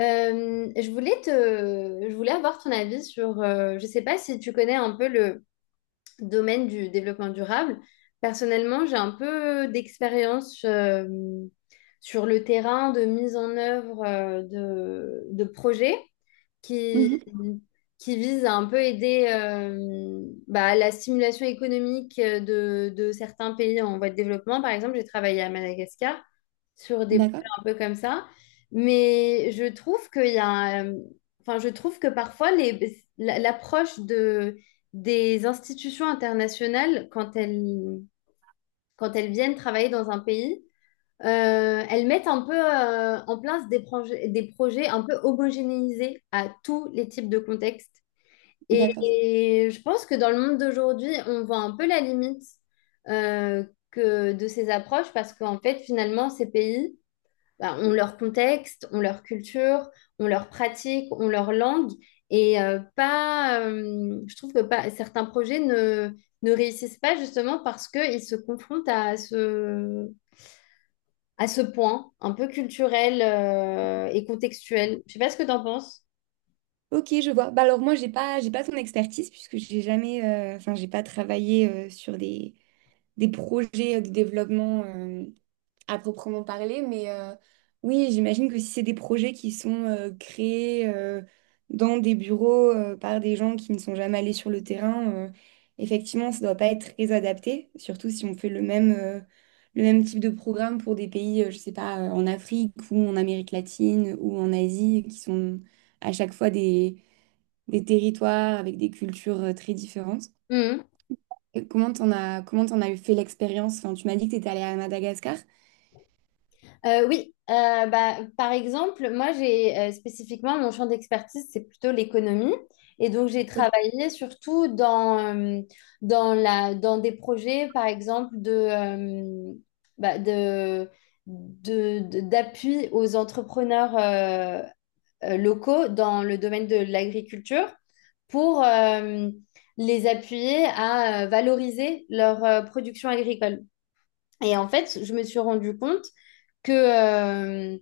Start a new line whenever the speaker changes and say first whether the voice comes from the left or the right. left: Je voulais avoir ton avis sur, je sais pas si tu connais un peu le domaine du développement durable. Personnellement, j'ai un peu d'expérience sur le terrain de mise en œuvre de projets qui,
right: Mhm.
left: qui visent à un peu aider bah, la stimulation économique de certains pays en voie de développement. Par exemple, j'ai travaillé à Madagascar sur des projets
right: D'accord,
left: un peu comme ça. Mais je trouve qu'il y a, enfin, je trouve que parfois l'approche des institutions internationales, quand elles viennent travailler dans un pays, elles mettent un peu en place des projets un peu homogénéisés à tous les types de contextes.
right: d'accord.
left: Et je pense que dans le monde d'aujourd'hui, on voit un peu la limite euh, que de ces approches parce qu'en fait, finalement, ces pays, bah, ont leur contexte, ont leur culture, ont leur pratique, ont leur langue. Et pas, je trouve que pas, certains projets ne réussissent pas justement parce qu'ils se confrontent à ce point un peu culturel et contextuel. Je sais pas ce que tu en penses.
right: Ok, je vois. Bah alors moi, j'ai pas ton expertise puisque j'ai jamais, enfin, j'ai pas travaillé sur des projets de développement à proprement parler, mais oui, j'imagine que si c'est des projets qui sont créés dans des bureaux par des gens qui ne sont jamais allés sur le terrain, effectivement, ça ne doit pas être très adapté, surtout si on fait le même type de programme pour des pays, je sais pas, en Afrique ou en Amérique latine ou en Asie, qui sont à chaque fois des territoires avec des cultures très différentes. Et comment t'en as eu fait l'expérience? Enfin, tu m'as dit que tu étais allée à Madagascar.
left: Oui, bah, par exemple, moi j'ai spécifiquement mon champ d'expertise, c'est plutôt l'économie. Et donc j'ai travaillé surtout dans des projets, par exemple, bah, d'appui aux entrepreneurs locaux dans le domaine de l'agriculture pour les appuyer à valoriser leur production agricole. Et en fait, je me suis rendu compte que, euh,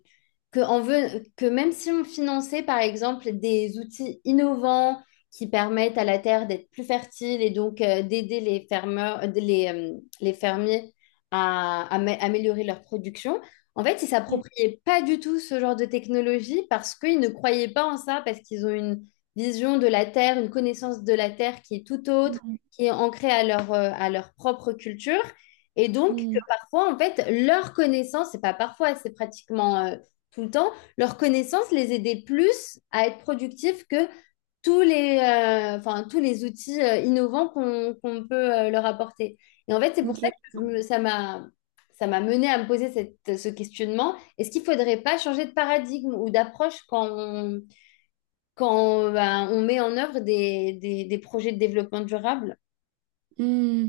left: que même si on finançait, par exemple, des outils innovants qui permettent à la terre d'être plus fertile et donc d'aider les fermiers à améliorer leur production, en fait, ils s'appropriaient pas du tout ce genre de technologie parce qu'ils ne croyaient pas en ça, parce qu'ils ont une vision de la terre, une connaissance de la terre qui est tout autre,
right: Toi.
left: qui est ancrée à à leur propre culture. Et donc, que
right: Hmm.
left: parfois, en fait, leur connaissance, c'est pas parfois, c'est pratiquement tout le temps, leur connaissance les aidait plus à être productifs que enfin, tous les outils innovants qu'on peut leur apporter. Et en fait, c'est pour ça
right: Ok.
left: que ça m'a mené à me poser ce questionnement. Est-ce qu'il ne faudrait pas changer de paradigme ou d'approche quand on, ben, on met en œuvre des projets de développement durable?
right: Hmm.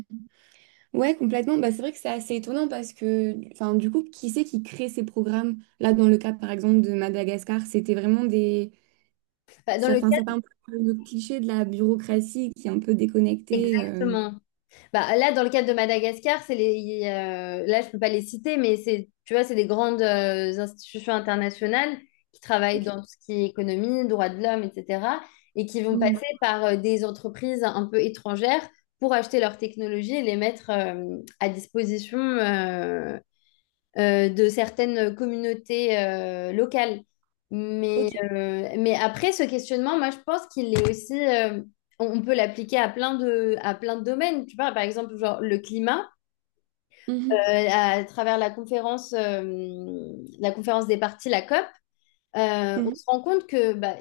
right: Ouais, complètement. Bah, c'est vrai que c'est assez étonnant parce que, enfin, du coup, qui c'est qui crée ces programmes? Là, dans le cas, par exemple, de Madagascar, c'était vraiment des...
left: Enfin, dans
right: Ça,
left: le
right: enfin, ça fait
left: cadre,
right: un peu le cliché de la bureaucratie qui est un peu déconnectée.
left: exactement. Bah, là, dans le cadre de Madagascar, c'est là, je peux pas les citer, mais c'est, tu vois, c'est des grandes institutions internationales qui travaillent
right: Ok.
left: dans tout ce qui est économie, droits de l'homme, etc., et qui vont
right: Hmm.
left: passer par des entreprises un peu étrangères pour acheter leurs technologies et les mettre à disposition de certaines communautés locales. Mais,
right: Ok.
left: euh, mais après, ce questionnement, moi, je pense qu'il est aussi, on peut l'appliquer à plein de domaines. Tu vois, par exemple, genre le climat, euh,
right: Mhm.
left: à travers la conférence des parties, la COP, on
right: Mhm.
left: se rend compte que bah,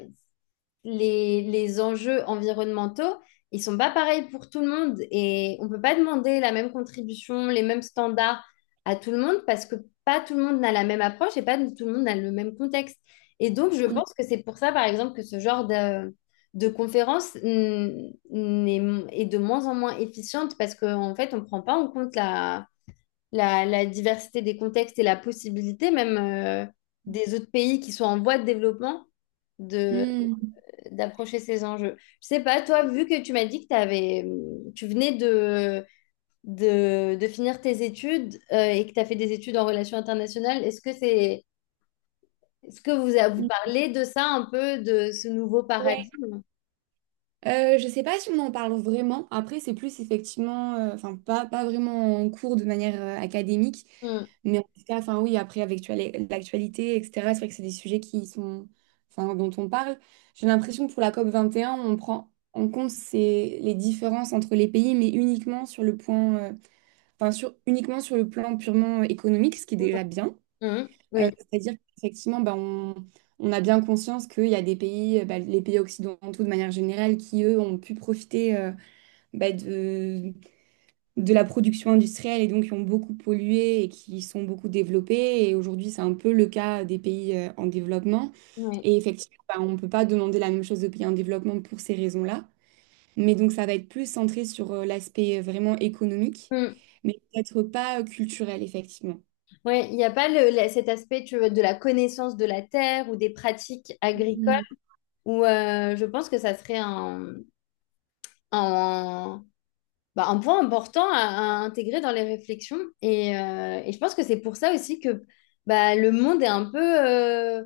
left: les enjeux environnementaux, ils sont pas pareils pour tout le monde et on peut pas demander la même contribution, les mêmes standards à tout le monde parce que pas tout le monde n'a la même approche et pas tout le monde n'a le même contexte. Et donc, je pense que c'est pour ça, par exemple, que ce genre de conférence est de moins en moins efficiente parce qu'en fait, on ne prend pas en compte la diversité des contextes et la possibilité même des autres pays qui sont en voie de développement de
right: Mhm.
left: d'approcher ces enjeux. Je sais pas, toi, vu que tu m'as dit que tu venais de finir tes études et que tu as fait des études en relations internationales, est-ce que vous parlez de ça un peu, de ce nouveau
right: Hmm.
left: paradigme?
right: Je sais pas si on en parle vraiment. Après, c'est plus effectivement, enfin pas, pas vraiment en cours de manière académique,
left: Mm,
right: mais en tout cas, enfin oui, après avec tu as les- l'actualité, etc. C'est vrai que c'est des sujets qui sont, enfin dont on parle. J'ai l'impression que pour la COP 21, on prend en compte ces, les différences entre les pays, mais uniquement sur le point, enfin sur uniquement sur le plan purement économique, ce qui est déjà bien.
left: mm, oui,
right: C'est-à-dire qu'effectivement, bah, on a bien conscience qu'il y a des pays, bah, les pays occidentaux de manière générale, qui, eux, ont pu profiter bah, de la production industrielle et donc qui ont beaucoup pollué et qui sont beaucoup développés. Et aujourd'hui, c'est un peu le cas des pays en développement.
left: oui.
right: Et effectivement, bah, on ne peut pas demander la même chose aux pays en développement pour ces raisons-là. Mais donc, ça va être plus centré sur l'aspect vraiment économique,
left: Mm.
right: mais peut-être pas culturel, effectivement.
left: Ouais, il n'y a pas cet aspect tu vois, de la connaissance de la terre ou des pratiques agricoles
right: Mhm.
left: où je pense que ça serait un, bah, un point important à intégrer dans les réflexions. Et je pense que c'est pour ça aussi que bah, le monde est un peu euh,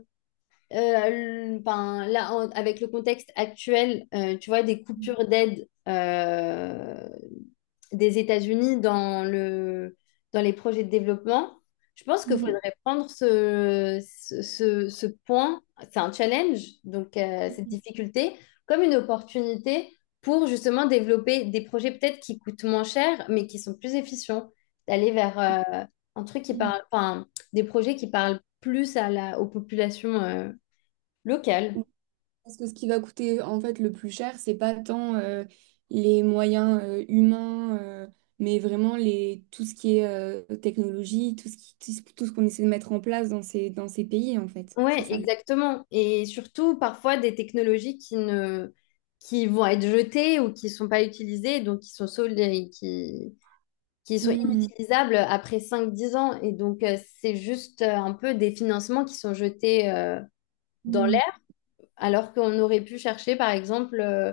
left: euh, ben, là, avec le contexte actuel, tu vois, des coupures d'aide des États-Unis dans les projets de développement, je pense qu'il
right: Mhm.
left: faudrait prendre ce point, c'est un challenge, donc cette difficulté, comme une opportunité pour justement développer des projets peut-être qui coûtent moins cher, mais qui sont plus efficients, d'aller vers un truc qui
right: Mhm.
left: parle, enfin, des projets qui parlent plus à aux populations. Local.
right: Parce que ce qui va coûter en fait le plus cher, c'est pas tant les moyens humains, mais vraiment les, tout ce qui est technologie, tout ce qui, tout ce qu'on essaie de mettre en place dans ces pays, en fait. C'est
left: Ouais,
right: ça.
left: exactement. Et surtout, parfois, des technologies qui ne, qui vont être jetées ou qui ne sont pas utilisées, donc qui sont solides et qui sont
right: Mm,
left: inutilisables après 5-10 ans. Et donc, c'est juste un peu des financements qui sont jetés dans
right: mm,
left: l'air, alors qu'on aurait pu chercher, par exemple, euh,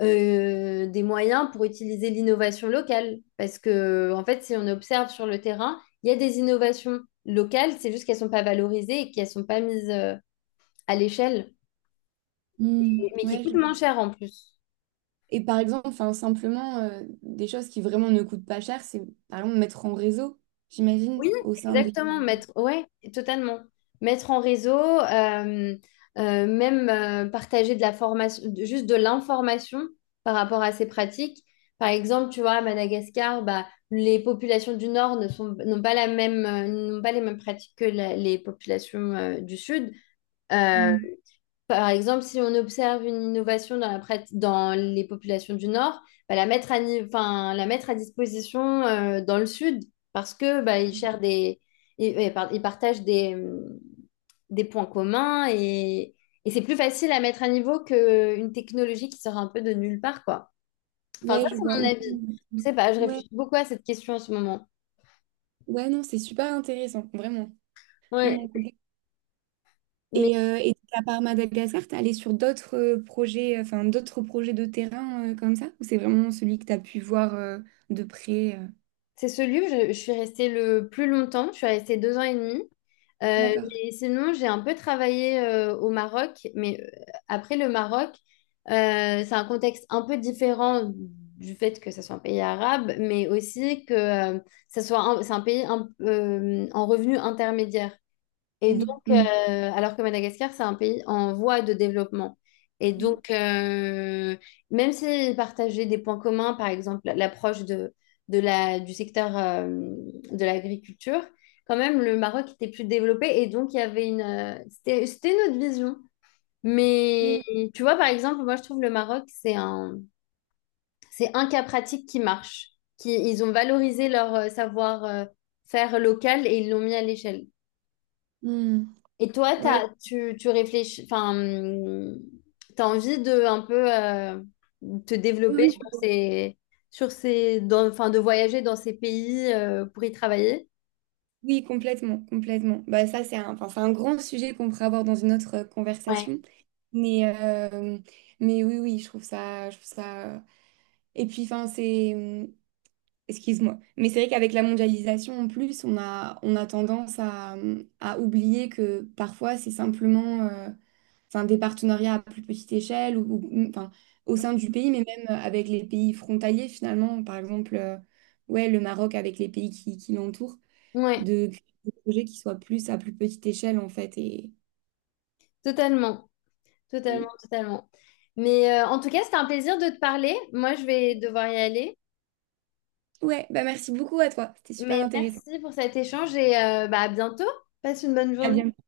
left: euh, des moyens pour utiliser l'innovation locale. Parce que, en fait, si on observe sur le terrain, il y a des innovations locales, c'est juste qu'elles ne sont pas valorisées et qu'elles ne sont pas mises à l'échelle,
right: mm.
left: mais qui
right: Ouais, je
left: coûte
right: vois.
left: moins cher en plus.
right: Et par exemple, enfin, simplement, des choses qui vraiment ne coûtent pas cher, c'est par exemple mettre en réseau, j'imagine,
left: Oui,
right: au sein des...
left: exactement, ouais, totalement. Mettre en réseau, même partager de la formation, juste de l'information par rapport à ces pratiques. Par exemple, tu vois, à Madagascar, bah, les populations du Nord ne sont, n'ont pas la même, n'ont pas les mêmes pratiques que les populations du Sud. Euh,
right: Mm.
left: Par exemple, si on observe une innovation dans les populations du Nord, bah, la mettre à, ni- enfin, la mettre à disposition dans le Sud parce que bah, ils cherchent des, ils, par- ils partagent des points communs et c'est plus facile à mettre à niveau qu'une technologie qui sort un peu de nulle part, quoi. Enfin, ça,
right: Ouais, je
left: c'est
right: vois.
left: mon
right: Ou-
left: avis. Je sais pas, je
right: Ouais,
left: réfléchis beaucoup à cette question en ce moment.
right: ouais, non, c'est super intéressant, vraiment. Non,
left: Ouais.
right: non.
left: Mais
right: Et donc, à part Madagascar, t'es allé sur d'autres projets, enfin d'autres projets de terrain comme ça? Ou c'est vraiment celui que t'as pu voir de près?
left: c'est ce livre, je suis restée le plus longtemps, je suis restée 2 ans et demi.
right: D'accord.
left: Mais sinon, j'ai un peu travaillé au Maroc, mais après le Maroc, c'est un contexte un peu différent du fait que ça soit un pays arabe, mais aussi que c'est un pays en revenu intermédiaire. Et
right: Oui.
left: donc,
right: Mm.
left: alors que Madagascar, c'est un pays en voie de développement. Et
right: Oui.
left: donc, même s'ils partageaient des points communs, par exemple l'approche du secteur de l'agriculture, quand même, le Maroc était plus développé. Et donc, il y avait une. C'était notre vision. Mais
right: Mm.
left: tu vois, par exemple, moi, je trouve le Maroc, c'est un cas pratique qui marche. Ils ont valorisé leur savoir-faire local et ils l'ont mis à l'échelle.
right: Mm.
left: Et toi,
right: Ouais.
left: tu réfléchis, enfin, tu as envie de un peu te développer
right: Oui, oui.
left: enfin, de voyager dans ces pays pour y travailler?
right: Oui, complètement, complètement. Bah, ça, c'est un, enfin, c'est un grand sujet qu'on pourrait avoir dans une autre
left: Ouais,
right: conversation. Mais, euh, mais oui, oui, je trouve ça, je trouve ça. Et puis, enfin, c'est, excuse-moi. Mais c'est vrai qu'avec la mondialisation, en plus, on a tendance à oublier que parfois, c'est simplement enfin, des partenariats à plus petite échelle ou- enfin, au sein du pays, mais même avec les pays frontaliers, finalement. Par exemple, ouais, le Maroc avec les pays qui l'entourent,
left: ouais,
right: de créer des projets qui soient plus à plus petite échelle, en fait.
left: totalement, totalement,
right: Et-
left: totalement. Mais en tout cas, c'était un plaisir de te parler. Moi, je vais devoir y aller.
right: Ouais, bah merci beaucoup à toi. C'était super
left: Mais
right: intéressant.
left: merci pour cet échange et bah, à bientôt. Passe une bonne
right: À
left: journée.
right: bientôt.